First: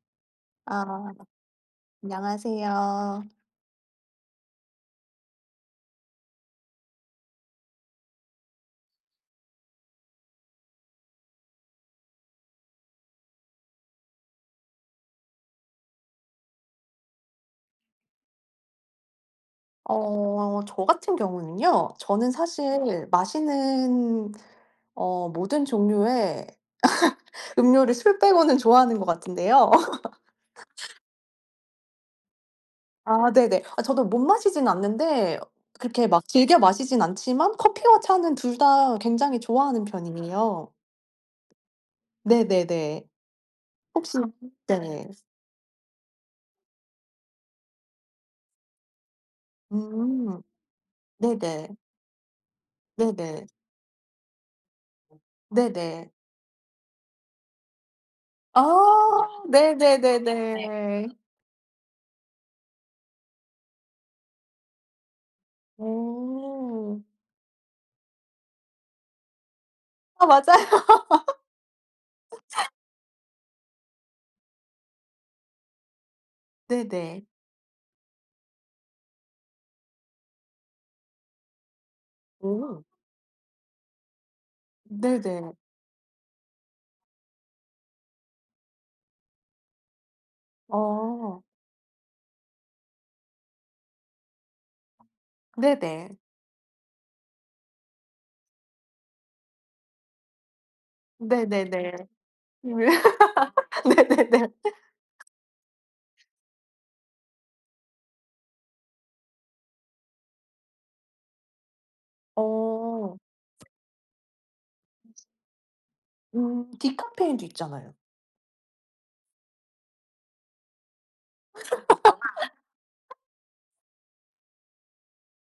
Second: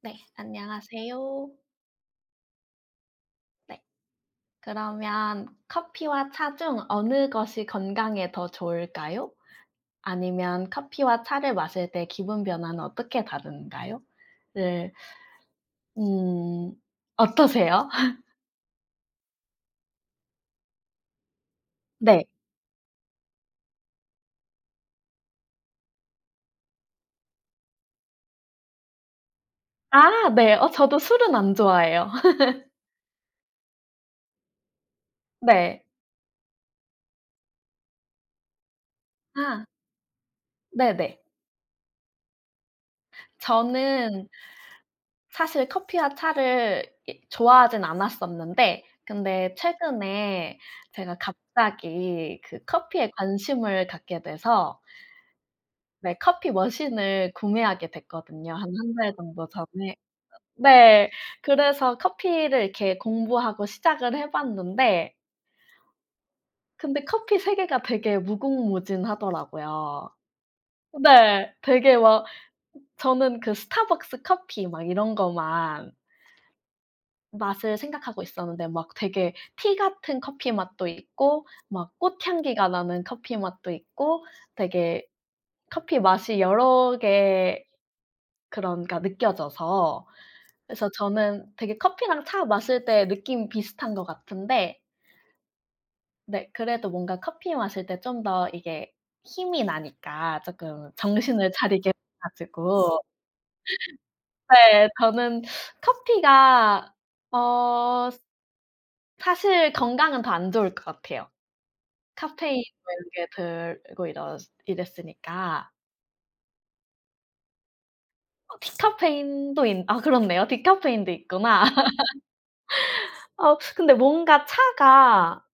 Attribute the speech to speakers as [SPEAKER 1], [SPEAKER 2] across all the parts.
[SPEAKER 1] 네,
[SPEAKER 2] 아
[SPEAKER 1] 안녕하세요.
[SPEAKER 2] 안녕하세요.
[SPEAKER 1] 네. 그러면 커피와 차 중 어느 것이 건강에 더 좋을까요? 아니면 커피와 차를 마실 때 기분 변화는 어떻게 다른가요? 를 음 어떠세요?
[SPEAKER 2] 저 같은 경우는요.
[SPEAKER 1] 네.
[SPEAKER 2] 저는 사실 마시는 모든 종류의 음료를 술 빼고는 좋아하는 것 같은데요.
[SPEAKER 1] 아 네. 저도 술은 안 좋아해요.
[SPEAKER 2] 아 네네. 아 저도 못 마시진 않는데
[SPEAKER 1] 네.
[SPEAKER 2] 그렇게 막 즐겨 마시진 않지만 커피와 차는 둘 다 굉장히
[SPEAKER 1] 아
[SPEAKER 2] 좋아하는 편이에요.
[SPEAKER 1] 네네.
[SPEAKER 2] 네네네. 혹시
[SPEAKER 1] 저는
[SPEAKER 2] 네.
[SPEAKER 1] 사실 커피와 차를 이 좋아하진 않았었는데 근데
[SPEAKER 2] 음.
[SPEAKER 1] 최근에 제가
[SPEAKER 2] 네네.
[SPEAKER 1] 갑자기 그 커피에
[SPEAKER 2] 네네.
[SPEAKER 1] 관심을 갖게 돼서
[SPEAKER 2] 네네.
[SPEAKER 1] 네, 커피 머신을 구매하게 됐거든요,
[SPEAKER 2] 아
[SPEAKER 1] 한 한 달 정도 전에. 네.
[SPEAKER 2] 네네네네.
[SPEAKER 1] 그래서 커피를 이렇게 공부하고 시작을 해 봤는데
[SPEAKER 2] 오.
[SPEAKER 1] 근데 커피 세계가 되게 무궁무진하더라고요.
[SPEAKER 2] 아 맞아요.
[SPEAKER 1] 네. 되게 막 저는 그 스타벅스 커피 막 이런 거만
[SPEAKER 2] 네네.
[SPEAKER 1] 맛을 생각하고 있었는데 막 되게 티 같은 커피 맛도 있고 막 꽃향기가
[SPEAKER 2] 오.
[SPEAKER 1] 나는 커피 맛도 있고 되게
[SPEAKER 2] 네네.
[SPEAKER 1] 커피 맛이 여러 개 그런 그러니까 느껴져서 그래서
[SPEAKER 2] 어.
[SPEAKER 1] 저는 되게 커피랑 차 마실 때 느낌이 비슷한 것 같은데
[SPEAKER 2] 네네.
[SPEAKER 1] 네 그래도 뭔가 커피 마실 때 좀 더 이게 힘이 나니까 쪼끔 정신을 차리게
[SPEAKER 2] 네네네.
[SPEAKER 1] 해
[SPEAKER 2] 음.
[SPEAKER 1] 가지고
[SPEAKER 2] 네네네.
[SPEAKER 1] 네 저는 커피가 어 사실 건강은 더 안 좋을 것 같아요. 카페인 뭐 이런
[SPEAKER 2] 어.
[SPEAKER 1] 게 들고 이러 이랬으니까.
[SPEAKER 2] 디카페인도 있잖아요.
[SPEAKER 1] 디카페인도 있 아 그렇네요. 디카페인도 있구나. 근데 뭔가 차가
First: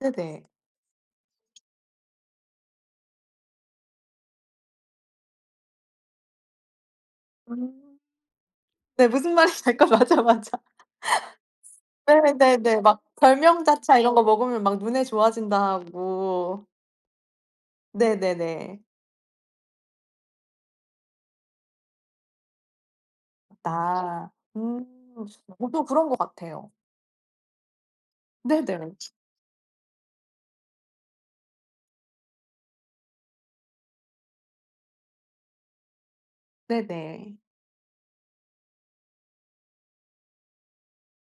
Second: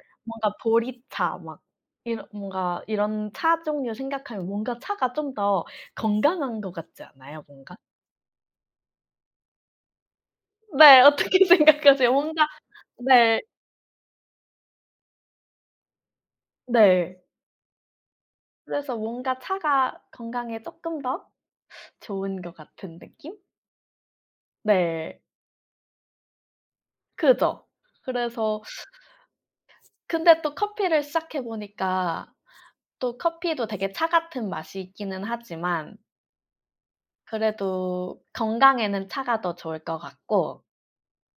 [SPEAKER 2] 네네.
[SPEAKER 1] 뭔가 보리차 막 이런 뭔가 이런 차 종류 생각하면 뭔가 차가 좀 더 건강한 것 같지 않아요 뭔가?
[SPEAKER 2] 음. 네, 무슨 말인지 알 것 맞아, 맞아.
[SPEAKER 1] 네. 어떻게 생각하세요? 뭔가
[SPEAKER 2] 네네네. 막
[SPEAKER 1] 네.
[SPEAKER 2] 결명자차 이런 거 먹으면 막 눈에 좋아진다 하고.
[SPEAKER 1] 네.
[SPEAKER 2] 네네네.
[SPEAKER 1] 그래서 뭔가 차가 건강에 쪼끔 더 좋은 것 같은 느낌?
[SPEAKER 2] 나 음.
[SPEAKER 1] 네.
[SPEAKER 2] 저도 그런 것 같아요.
[SPEAKER 1] 그죠. 그래서
[SPEAKER 2] 네네.
[SPEAKER 1] 근데 또 커피를 시작해 보니까 또 커피도 되게 차 같은 맛이 있기는 하지만
[SPEAKER 2] 네네.
[SPEAKER 1] 그래도 건강에는 차가 더 좋을 것 같고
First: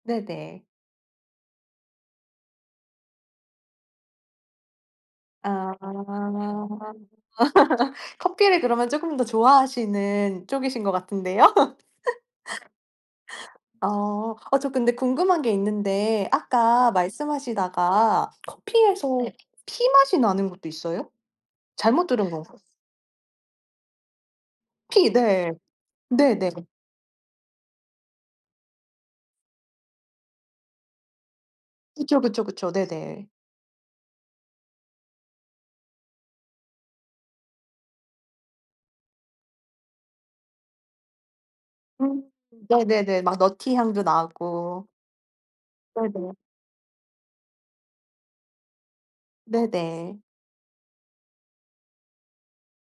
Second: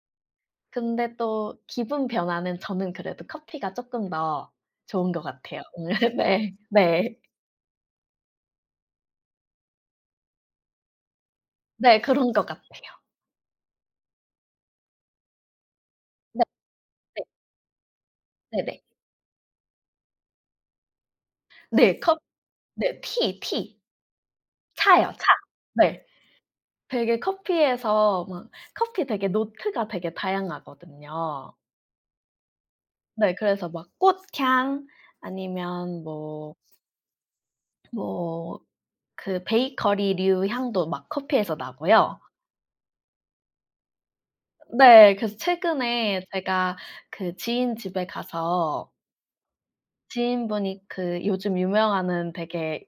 [SPEAKER 2] 네네.
[SPEAKER 1] 근데 또 기분 변화는 저는 그래도 커피가 쪼끔 더 좋은 것 같아요.
[SPEAKER 2] 아.
[SPEAKER 1] 오늘 네. 네.
[SPEAKER 2] 커피를 그러면 쪼금 더 좋아하시는 쪽이신 것 같은데요.
[SPEAKER 1] 네 그런 것 같아요.
[SPEAKER 2] 어. 저 근데 궁금한 게 있는데
[SPEAKER 1] 네
[SPEAKER 2] 아까
[SPEAKER 1] 네.
[SPEAKER 2] 말씀하시다가
[SPEAKER 1] 네네. 네.
[SPEAKER 2] 커피에서 네네. 피 맛이 나는 것도 있어요?
[SPEAKER 1] 네,
[SPEAKER 2] 잘못
[SPEAKER 1] 컵
[SPEAKER 2] 들은 건가?
[SPEAKER 1] 네 티, 티.
[SPEAKER 2] 피
[SPEAKER 1] 차요, 차.
[SPEAKER 2] 네.
[SPEAKER 1] 네.
[SPEAKER 2] 네네.
[SPEAKER 1] 되게 커피에서 막 커피 되게 노트가 되게 다양하거든요.
[SPEAKER 2] 그쵸, 그쵸, 그쵸. 네네.
[SPEAKER 1] 네. 그래서 막 꽃향 아니면 뭐 뭐 그 베이커리류 향도 막 커피에서 나고요.
[SPEAKER 2] 음 네네네. 막 너티 향도 나고.
[SPEAKER 1] 네. 그래서 최근에
[SPEAKER 2] 네네.
[SPEAKER 1] 제가 그 지인 집에 가서
[SPEAKER 2] 네네.
[SPEAKER 1] 지인분이 그 요즘 유명하는 되게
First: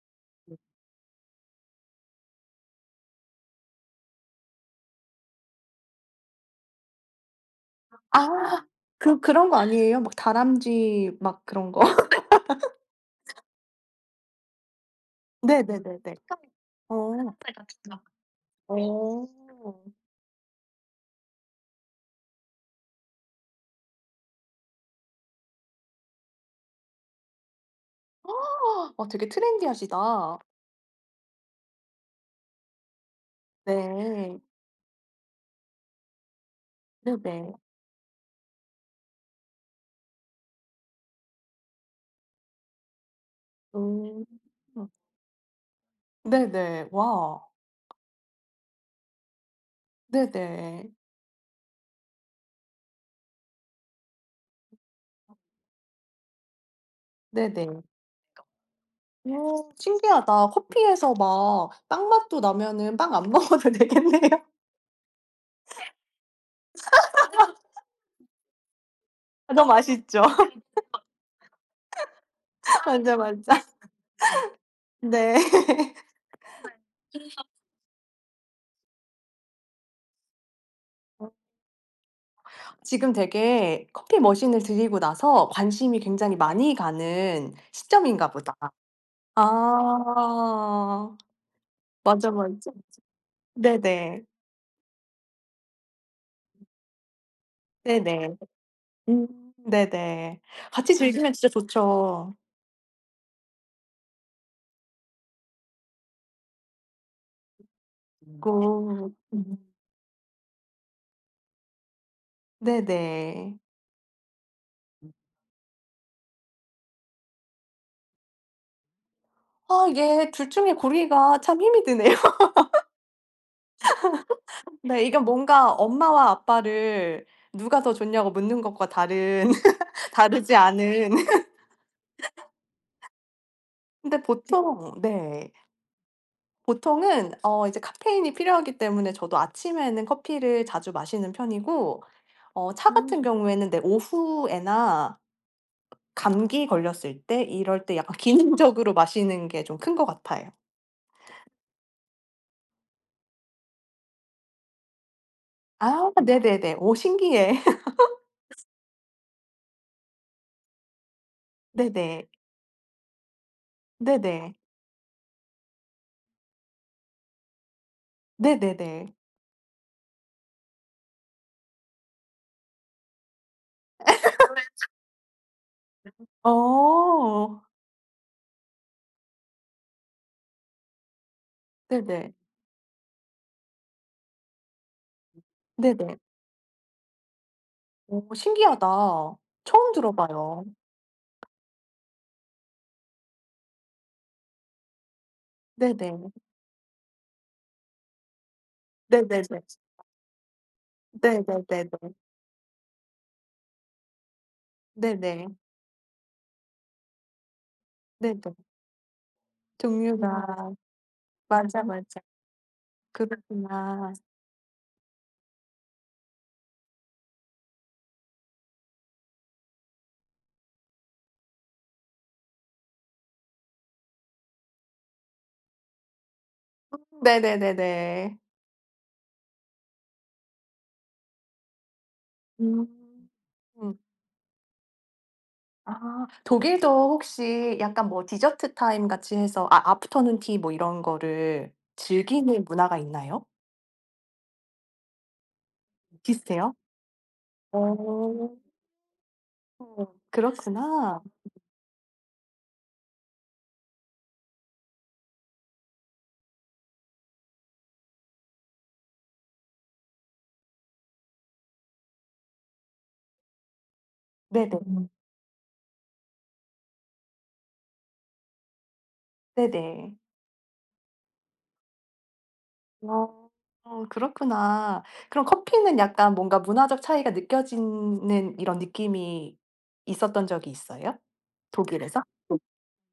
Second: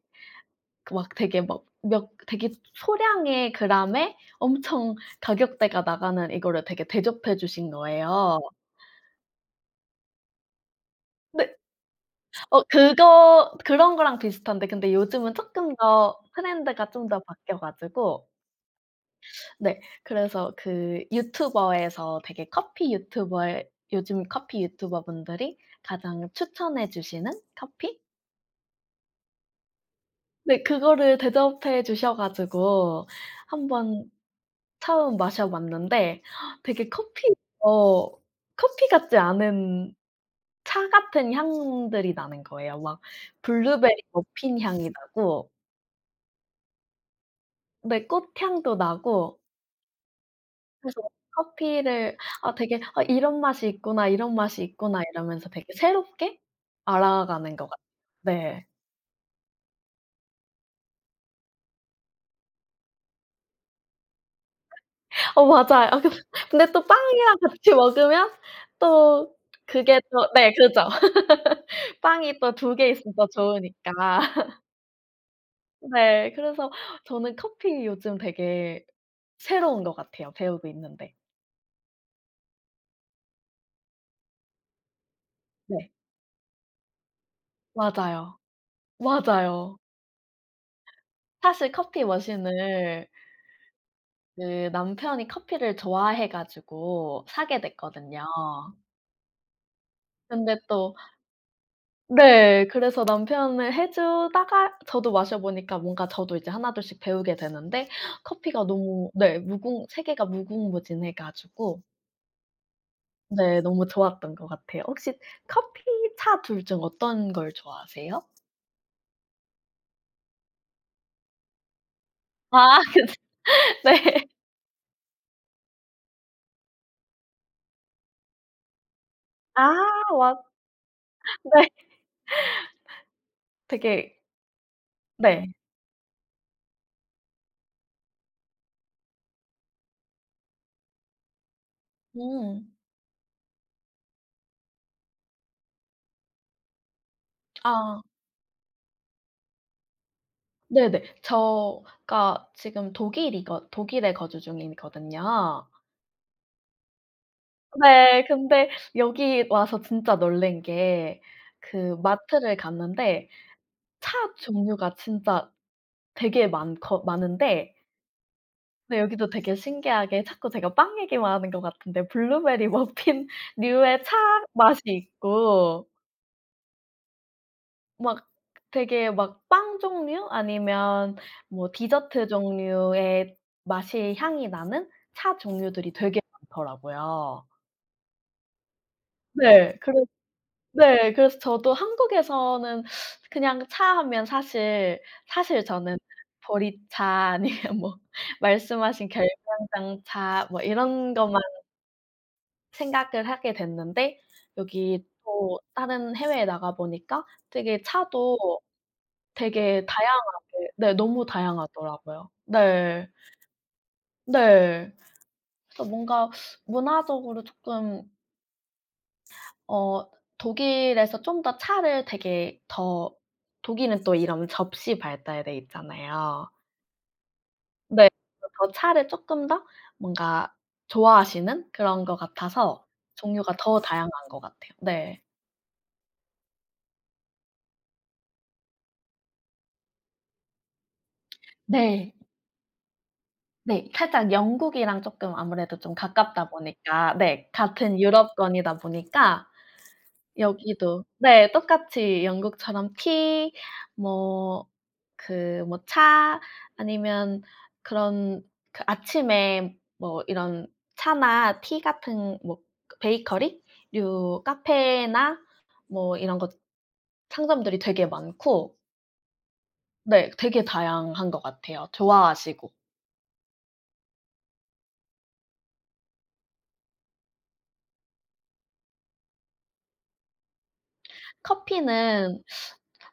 [SPEAKER 1] 그 막 되게 막 몇 되게 소량의 그램에 엄청 가격대가 나가는 이거를 되게 대접해 주신 거예요.
[SPEAKER 2] 아. 그 그런 거 아니에요? 막 다람쥐 막
[SPEAKER 1] 네.
[SPEAKER 2] 그런 거?
[SPEAKER 1] 그거 그런 거랑 비슷한데 근데 요즘은 쪼끔
[SPEAKER 2] 네네네네.
[SPEAKER 1] 더 트렌드가
[SPEAKER 2] 어.
[SPEAKER 1] 좀 더 바뀌어 가지고
[SPEAKER 2] 어.
[SPEAKER 1] 네. 그래서 그 유튜버에서 되게 커피 유튜버의 요즘 커피 유튜버분들이 가장 추천해 주시는 커피?
[SPEAKER 2] 아, 되게 트렌디하시다.
[SPEAKER 1] 네. 그거를 대접해 주셔 가지고 한번
[SPEAKER 2] 네.
[SPEAKER 1] 처음 마셔 봤는데 되게 커피
[SPEAKER 2] 네네.
[SPEAKER 1] 어 커피 같지 않은 차 같은 향들이 나는 거예요. 막 블루베리
[SPEAKER 2] 음.
[SPEAKER 1] 머핀 향이 나고
[SPEAKER 2] 네네. 와.
[SPEAKER 1] 네 꽃향도 나고
[SPEAKER 2] 네네.
[SPEAKER 1] 그래서 커피를 아 되게 '아 이런 맛이 있구나, 이런 맛이 있구나.' 이러면서 되게 새롭게 알아가는 것
[SPEAKER 2] 네네.
[SPEAKER 1] 같아요. 네.
[SPEAKER 2] 오 신기하다. 커피에서 막 빵 맛도 나면은 빵 안 먹어도 되겠네요.
[SPEAKER 1] 어 맞아요. 아 근데 근데 또 빵이랑 같이 먹으면 또
[SPEAKER 2] 너무
[SPEAKER 1] 그게
[SPEAKER 2] 맛있죠.
[SPEAKER 1] 또 네 그죠. 빵이 또 두 개 있으면
[SPEAKER 2] 맞아,
[SPEAKER 1] 더
[SPEAKER 2] 맞아.
[SPEAKER 1] 좋으니까.
[SPEAKER 2] 네.
[SPEAKER 1] 네. 그래서 저는 커피 요즘 되게 새로운 것 같아요, 배우고 있는데.
[SPEAKER 2] 지금 되게 커피 머신을 들이고 나서
[SPEAKER 1] 네.
[SPEAKER 2] 관심이 굉장히 많이 가는 시점인가
[SPEAKER 1] 맞아요.
[SPEAKER 2] 보다.
[SPEAKER 1] 맞아요.
[SPEAKER 2] 아.
[SPEAKER 1] 사실 커피
[SPEAKER 2] 맞아, 맞아.
[SPEAKER 1] 머신을
[SPEAKER 2] 네네.
[SPEAKER 1] 그 남편이 커피를 좋아해 가지고 사게 됐거든요.
[SPEAKER 2] 네네. 음 네네.
[SPEAKER 1] 근데
[SPEAKER 2] 같이
[SPEAKER 1] 또
[SPEAKER 2] 즐기면 진짜 좋죠.
[SPEAKER 1] 네. 그래서 남편을 해 주다가 저도 마셔 보니까 뭔가 저도 이제 하나둘씩 배우게 되는데
[SPEAKER 2] 고
[SPEAKER 1] 커피가 너무 네 무궁 세계가 무궁무진해 가지고
[SPEAKER 2] 네네.
[SPEAKER 1] 네 너무 좋았던 것 같아요. 혹시 커피, 차 둘 중 어떤 걸 좋아하세요?
[SPEAKER 2] 아 이게 둘 중에 고르기가 참 힘이 드네요.
[SPEAKER 1] 아 그 네.
[SPEAKER 2] 네, 이게 뭔가 엄마와 아빠를 누가 더 좋냐고 묻는 것과 다른
[SPEAKER 1] 아 맞
[SPEAKER 2] 다르지 않은
[SPEAKER 1] 네. 되게
[SPEAKER 2] 근데 보통
[SPEAKER 1] 네.
[SPEAKER 2] 네. 보통은 이제 카페인이 필요하기 때문에 저도 아침에는 커피를 자주 마시는 편이고
[SPEAKER 1] 음.
[SPEAKER 2] 차 같은 경우에는 네 오후에나 감기 걸렸을 때 이럴 때
[SPEAKER 1] 아.
[SPEAKER 2] 약간 기능적으로 마시는 게 좀 큰 것 같아요.
[SPEAKER 1] 네네. 저가 지금 독일이거 독일에 거주 중이거든요.
[SPEAKER 2] 아 네네네. 오 신기해.
[SPEAKER 1] 네. 근데 여기 와서 진짜 놀란 게 그
[SPEAKER 2] 네네.
[SPEAKER 1] 마트를 갔는데 차
[SPEAKER 2] 네네.
[SPEAKER 1] 종류가 진짜 되게 많거 많은데 근데
[SPEAKER 2] 네네네.
[SPEAKER 1] 여기도 되게 신기하게 자꾸 제가 빵 얘기만 하는 것 같은데 블루베리 머핀류의 차 맛이 있고
[SPEAKER 2] 어.
[SPEAKER 1] 막 되게 막 빵 종류 아니면 뭐 디저트
[SPEAKER 2] 네네.
[SPEAKER 1] 종류의 맛이 향이 나는 차 종류들이
[SPEAKER 2] 네네.
[SPEAKER 1] 되게 많더라고요.
[SPEAKER 2] 오 신기하다.
[SPEAKER 1] 네.
[SPEAKER 2] 처음
[SPEAKER 1] 그래
[SPEAKER 2] 들어봐요.
[SPEAKER 1] 네. 그래서 저도 한국에서는 그냥 차 하면 사실 저는
[SPEAKER 2] 네네.
[SPEAKER 1] 보리차 아니면 뭐 말씀하신
[SPEAKER 2] 네네네.
[SPEAKER 1] 결명장차 뭐 이런 것만
[SPEAKER 2] 네네네네.
[SPEAKER 1] 생각을 하게 됐는데 여기
[SPEAKER 2] 네네.
[SPEAKER 1] 또 다른 해외에 나가 보니까 되게 차도
[SPEAKER 2] 네네.
[SPEAKER 1] 되게 다양하게
[SPEAKER 2] 종류가
[SPEAKER 1] 네 너무
[SPEAKER 2] 맞아, 맞아.
[SPEAKER 1] 다양하더라고요. 네.
[SPEAKER 2] 그렇구나.
[SPEAKER 1] 네. 그래서 뭔가 문화적으로 쪼끔 어 독일에서 좀 더 차를 되게 더 독일은 또 이런 접시 발달돼 있잖아요. 네.
[SPEAKER 2] 네네네네.
[SPEAKER 1] 더 차를 쪼끔 더 뭔가 좋아하시는 그런 것
[SPEAKER 2] 음.
[SPEAKER 1] 같아서 종류가 더 다양한 것 같아요. 네.
[SPEAKER 2] 아 독일도 혹시 약간 뭐 디저트 타임 같이 해서 아 아프터눈 티 뭐 이런 거를
[SPEAKER 1] 네.
[SPEAKER 2] 즐기는 문화가 있나요?
[SPEAKER 1] 네. 살짝 영국이랑 쪼끔 아무래도 좀 가깝다
[SPEAKER 2] 비슷해요?
[SPEAKER 1] 보니까 네 같은
[SPEAKER 2] 어.
[SPEAKER 1] 유럽권이다 보니까 여기도
[SPEAKER 2] 그렇구나.
[SPEAKER 1] 네 똑같이 영국처럼 티 뭐 그 뭐 차 아니면 그런 그 아침에 뭐 이런 차나 티 같은 뭐 그 베이커리류
[SPEAKER 2] 네네. 음.
[SPEAKER 1] 카페나 뭐 이런 것 상점들이 되게 많고
[SPEAKER 2] 네네.
[SPEAKER 1] 네 되게 다양한 것 같아요 좋아하시고.
[SPEAKER 2] 어. 그렇구나. 그럼 커피는 약간 뭔가 문화적 차이가 느껴지는 이런 느낌이 있었던 적이 있어요? 독일에서?
[SPEAKER 1] 커피는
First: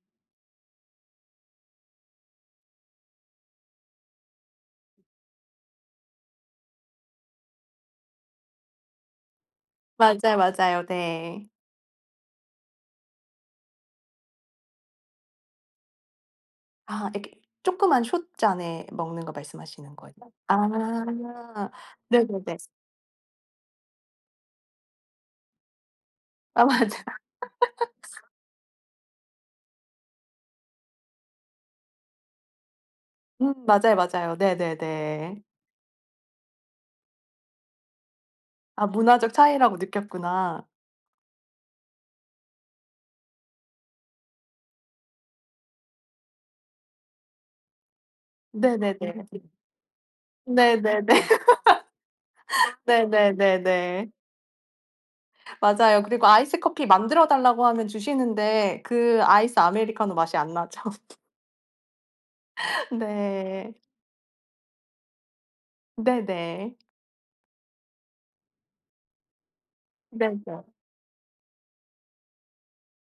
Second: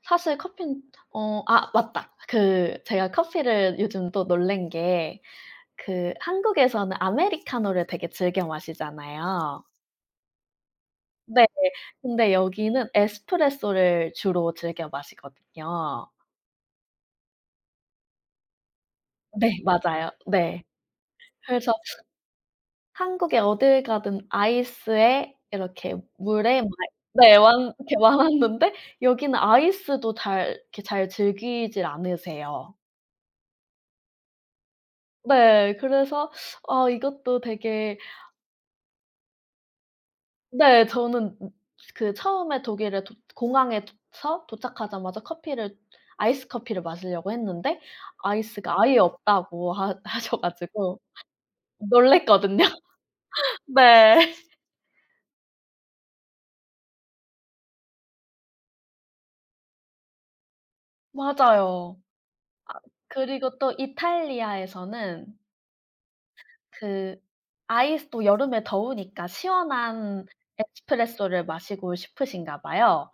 [SPEAKER 1] 사실 커피는 아 맞다. 그 제가 커피를 요즘 또 놀란 게 그 한국에서는 아메리카노를 되게 즐겨 마시잖아요.
[SPEAKER 2] 맞아요, 맞아요. 네.
[SPEAKER 1] 네. 근데 여기는 에스프레소를 주로 즐겨 마시거든요.
[SPEAKER 2] 아 이렇게 조그만 숏잔에 먹는 거
[SPEAKER 1] 네
[SPEAKER 2] 말씀하시는
[SPEAKER 1] 맞아요.
[SPEAKER 2] 거예요?
[SPEAKER 1] 네.
[SPEAKER 2] 아
[SPEAKER 1] 그래서
[SPEAKER 2] 네네네.
[SPEAKER 1] 한국에 어딜 가든 아이스에 이렇게 물에
[SPEAKER 2] 아
[SPEAKER 1] 막
[SPEAKER 2] 맞아요.
[SPEAKER 1] 네 완 이렇게 많았는데 여기는 아이스도 잘 이렇게 잘 즐기질 않으세요.
[SPEAKER 2] 맞아요, 맞아요. 네네네.
[SPEAKER 1] 네. 그래서 아 이것도 되게
[SPEAKER 2] 아 문화적 차이라고 느꼈구나.
[SPEAKER 1] 네. 저는 그 처음에 독일에 도 공항에 서 도착하자마자 커피를 아이스 커피를 마시려고 했는데 아이스가 아예
[SPEAKER 2] 네네네.
[SPEAKER 1] 없다고 하 하셔 가지고
[SPEAKER 2] 네네네.
[SPEAKER 1] 놀랐거든요.
[SPEAKER 2] 네네네네.
[SPEAKER 1] 네.
[SPEAKER 2] 맞아요. 그리고 아이스 커피 만들어 달라고 하면 주시는데 그 아이스 아메리카노 맛이 안 나죠.
[SPEAKER 1] 맞아요. 그리고 또
[SPEAKER 2] 네.
[SPEAKER 1] 이탈리아에서는
[SPEAKER 2] 네네.
[SPEAKER 1] 그 아이스 또 여름에 더우니까 시원한
[SPEAKER 2] 네네.
[SPEAKER 1] 에스프레소를 마시고 싶으신가 봐요.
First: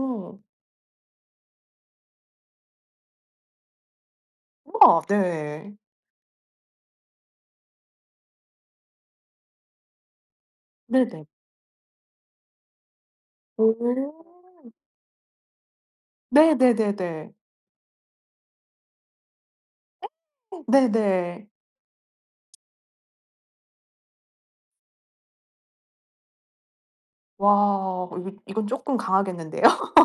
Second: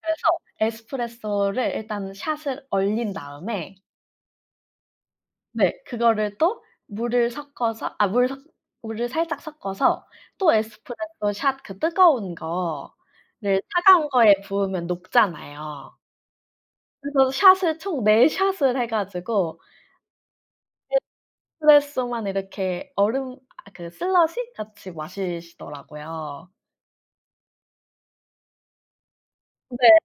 [SPEAKER 1] 그래서 에스프레소를 일단 샷을 얼린 다음에
[SPEAKER 2] 우와 네.
[SPEAKER 1] 네. 그거를 또 물을 섞어서 아 물 섞 물을 살짝 섞어서 또
[SPEAKER 2] 네네.
[SPEAKER 1] 에스프레소 샷 그 뜨거운 거를
[SPEAKER 2] 오.
[SPEAKER 1] 차가운 거에 부으면 녹잖아요.
[SPEAKER 2] 네네네네.
[SPEAKER 1] 그래서 샷을 총 4 샷을 해 가지고
[SPEAKER 2] 네네.
[SPEAKER 1] 에스프레소만 이렇게 얼음 아 그 슬러시 같이 마시시더라고요.
[SPEAKER 2] 와 이거 이건 쪼끔 강하겠는데요.
[SPEAKER 1] 네.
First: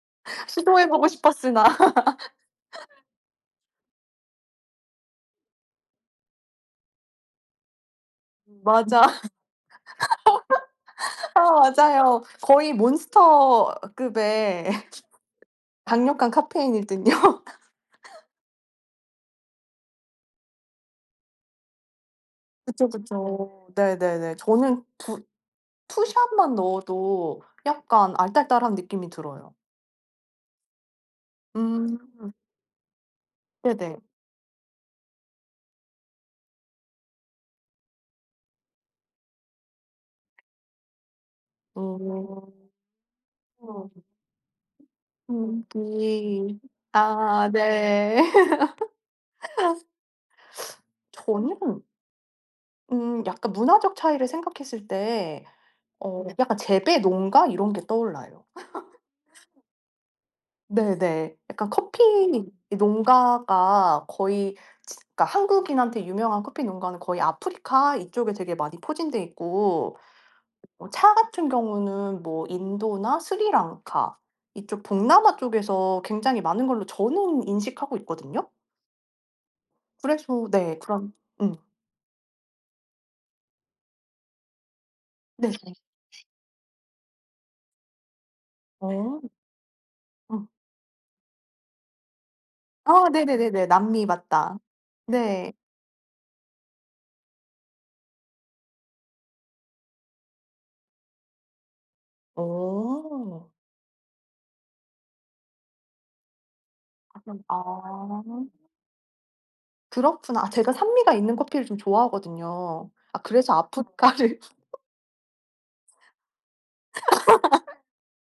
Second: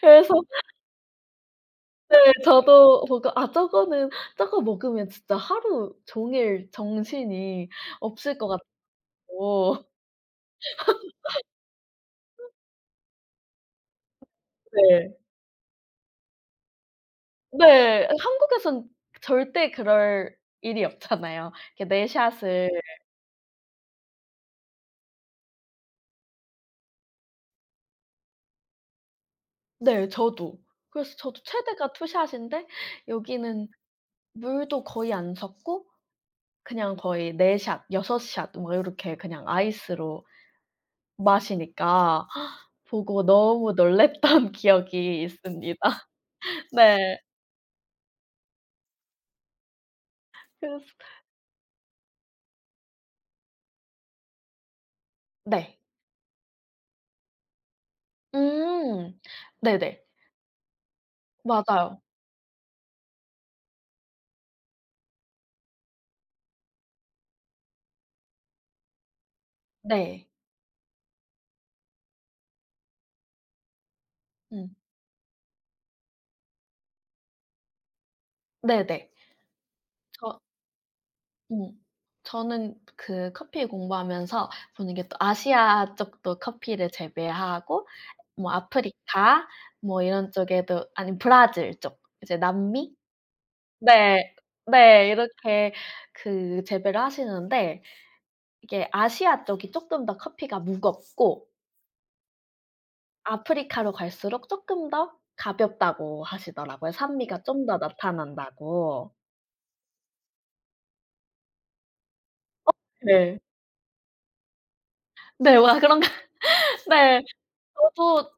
[SPEAKER 1] 그래서
[SPEAKER 2] 시도해 보고 싶었으나
[SPEAKER 1] 네 저도 보고 '아 저거는 저거 먹으면 진짜 하루 종일 정신이 없을 것
[SPEAKER 2] 맞아.
[SPEAKER 1] 같고'
[SPEAKER 2] 맞아요. 거의 몬스터급의
[SPEAKER 1] 네.
[SPEAKER 2] 강력한 카페인일 듯요.
[SPEAKER 1] 네. 한국에선 절대 그럴 일이 없잖아요. 이렇게 네 샷을
[SPEAKER 2] 그쵸, 그쵸. 네네네. 저는 두 2 샷만 넣어도 약간 알딸딸한 느낌이 들어요.
[SPEAKER 1] 네 저도. 그래서 저도 최대가
[SPEAKER 2] 음
[SPEAKER 1] 투 샷인데 여기는
[SPEAKER 2] 네네.
[SPEAKER 1] 물도 거의 안 섞고 그냥 거의 네 샷, 여섯 샷 뭐 요렇게 그냥 아이스로 마시니까
[SPEAKER 2] 어.
[SPEAKER 1] 보고 너무 놀랐던 기억이
[SPEAKER 2] 김
[SPEAKER 1] 있습니다.
[SPEAKER 2] 기...
[SPEAKER 1] 네.
[SPEAKER 2] 아 네.
[SPEAKER 1] 그래서
[SPEAKER 2] 저는 약간 문화적 차이를 생각했을 때
[SPEAKER 1] 네.
[SPEAKER 2] 약간 재배 농가 이런 게 떠올라요.
[SPEAKER 1] 음. 네네.
[SPEAKER 2] 네네. 약간
[SPEAKER 1] 맞아요.
[SPEAKER 2] 커피 농가가 거의 그러니까 한국인한테 유명한 커피 농가는 거의 아프리카 이쪽에 되게 많이 포진돼 있고
[SPEAKER 1] 네.
[SPEAKER 2] 차 같은 경우는 뭐 인도나 스리랑카
[SPEAKER 1] 음.
[SPEAKER 2] 이쪽 동남아 쪽에서 굉장히 많은 걸로 저는 인식하고 있거든요.
[SPEAKER 1] 네네. 저
[SPEAKER 2] 그래서 네 그런 음.
[SPEAKER 1] 음. 저는 그 커피 공부하면서 보는 게 또
[SPEAKER 2] 네. 네.
[SPEAKER 1] 아시아 쪽도 커피를 재배하고 뭐
[SPEAKER 2] 어.
[SPEAKER 1] 아프리카 뭐 이런
[SPEAKER 2] 음.
[SPEAKER 1] 쪽에도 아니 브라질 쪽 이제 남미?
[SPEAKER 2] 아 네네네네. 남미
[SPEAKER 1] 네.
[SPEAKER 2] 맞다.
[SPEAKER 1] 네.
[SPEAKER 2] 네.
[SPEAKER 1] 이렇게 그 재배를 하시는데 이게 아시아 쪽이 쪼끔 더 커피가 무겁고
[SPEAKER 2] 오
[SPEAKER 1] 아프리카로 갈수록 쪼끔 더 가볍다고 하시더라고요. 산미가
[SPEAKER 2] 아.
[SPEAKER 1] 좀 더 나타난다고.
[SPEAKER 2] 그렇구나. 아 제가 산미가 있는 커피를 좀 좋아하거든요. 아
[SPEAKER 1] 네.
[SPEAKER 2] 그래서 아프리카를
[SPEAKER 1] 네. 와 그런가 네. 저도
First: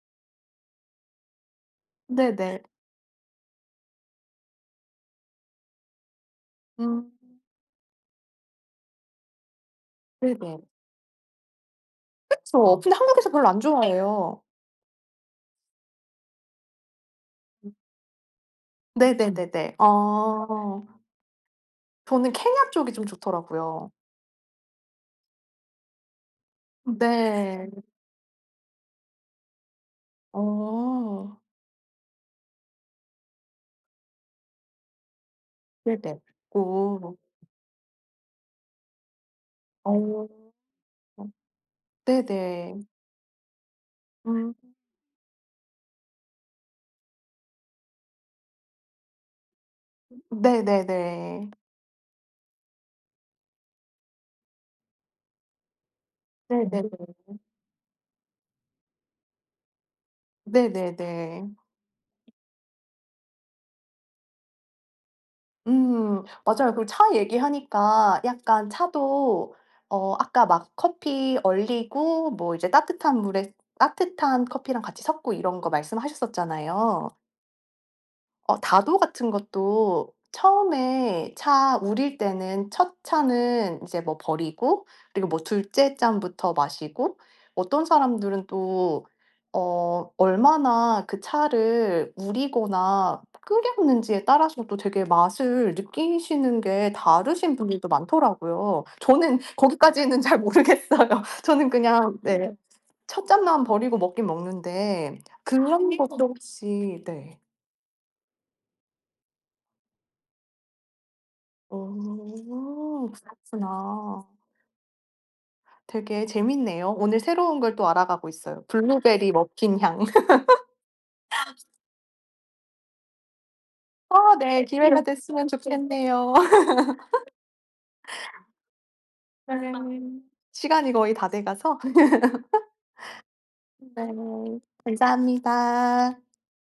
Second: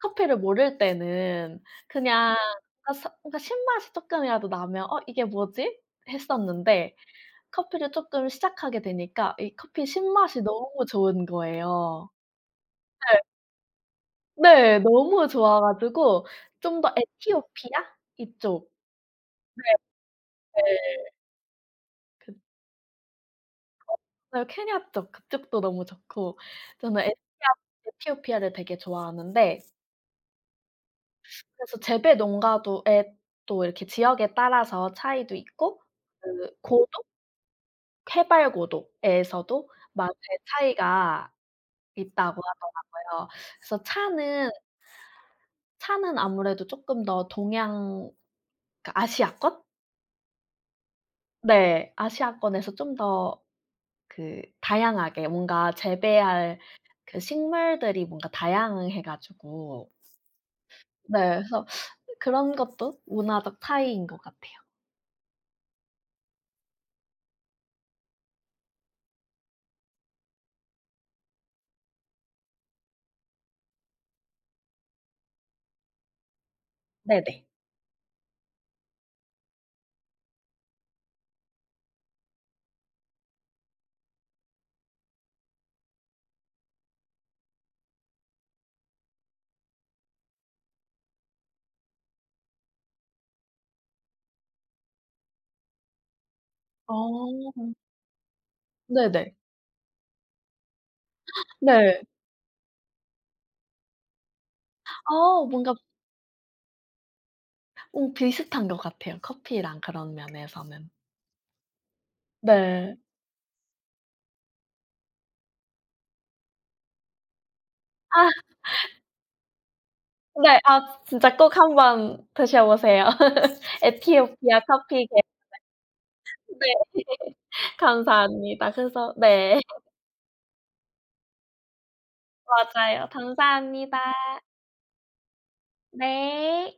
[SPEAKER 1] 커피를 모를 때는 그냥 네.
[SPEAKER 2] 네네.
[SPEAKER 1] 그러니까 서 그러니까 신맛이 쪼끔이라도 나면 '어 이게 뭐지?' 했었는데
[SPEAKER 2] 음
[SPEAKER 1] 커피를 쪼끔 시작하게 되니까 이 커피 신맛이
[SPEAKER 2] 네네.
[SPEAKER 1] 너무 좋은 거예요.
[SPEAKER 2] 그쵸. 어. 근데
[SPEAKER 1] 네.
[SPEAKER 2] 한국에서 별로 안 좋아해요.
[SPEAKER 1] 네. 너무 좋아 가지고 좀 더
[SPEAKER 2] 음.
[SPEAKER 1] 에티오피아
[SPEAKER 2] 음.
[SPEAKER 1] 이쪽
[SPEAKER 2] 네네네네. 아.
[SPEAKER 1] 네.
[SPEAKER 2] 저는
[SPEAKER 1] 그
[SPEAKER 2] 케냐 쪽이 좀 좋더라고요.
[SPEAKER 1] 네 케냐 쪽 그쪽도 너무 좋고 저는 에티아
[SPEAKER 2] 네.
[SPEAKER 1] 에티오피아를 되게 좋아하는데
[SPEAKER 2] 어.
[SPEAKER 1] 그래서 재배 농가도 에 또 이렇게 지역에 따라서 차이도 있고
[SPEAKER 2] 네네.
[SPEAKER 1] 그 고도?
[SPEAKER 2] 오.
[SPEAKER 1] 해발고도에서도 맛의
[SPEAKER 2] 어.
[SPEAKER 1] 차이가 있다고
[SPEAKER 2] 네네.
[SPEAKER 1] 하더라고요. 그래서 차는
[SPEAKER 2] 음.
[SPEAKER 1] 차는 아무래도 쪼끔 더 동양 그러니까 아시아권?
[SPEAKER 2] 네네네.
[SPEAKER 1] 네. 아시아권에서 좀 더 그 다양하게 뭔가 재배할
[SPEAKER 2] 네네.
[SPEAKER 1] 그 식물들이 뭔가 다양해 가지고
[SPEAKER 2] 네
[SPEAKER 1] 네
[SPEAKER 2] 네네네.
[SPEAKER 1] 그래서 그런 것도 문화적 차이인 것 같아요.
[SPEAKER 2] 맞아요. 그리고 차 얘기하니까 약간 차도 아까 막 커피 얼리고 뭐 이제 따뜻한 물에 따뜻한 커피랑 같이 섞고 이런 거 말씀하셨었잖아요.
[SPEAKER 1] 네네.
[SPEAKER 2] 다도 같은 것도 처음에 차 우릴 때는 첫 차는 이제 뭐 버리고 그리고 뭐 둘째 잔부터 마시고 어떤 사람들은 또 얼마나 그 차를 우리거나 끓였는지에 따라서도 되게 맛을 느끼시는 게 다르신
[SPEAKER 1] 어.
[SPEAKER 2] 분들도 많더라고요.
[SPEAKER 1] 네네.
[SPEAKER 2] 저는 거기까지는 잘 모르겠어요. 저는
[SPEAKER 1] 네.
[SPEAKER 2] 그냥 네. 첫 잔만 버리고 먹긴 먹는데
[SPEAKER 1] 뭔가
[SPEAKER 2] 그런 것도 혹시 네.
[SPEAKER 1] 비슷한 것 같아요, 커피랑 그런 면에서는. 네.
[SPEAKER 2] 오, 그렇구나. 되게 재밌네요. 오늘 새로운 걸 또 알아가고
[SPEAKER 1] 아
[SPEAKER 2] 있어요. 블루베리 머핀 향.
[SPEAKER 1] 네. 아 진짜 꼭 한번 드셔 보세요.
[SPEAKER 2] 아
[SPEAKER 1] 에티오피아
[SPEAKER 2] 네. 기회가
[SPEAKER 1] 커피 게
[SPEAKER 2] 됐으면 좋겠네요.
[SPEAKER 1] 감사합니다. 그래서
[SPEAKER 2] 네.
[SPEAKER 1] 네.
[SPEAKER 2] 시간이 거의 다돼 가서.
[SPEAKER 1] 맞아요. 감사합니다.
[SPEAKER 2] 네. 감사합니다.
[SPEAKER 1] 네.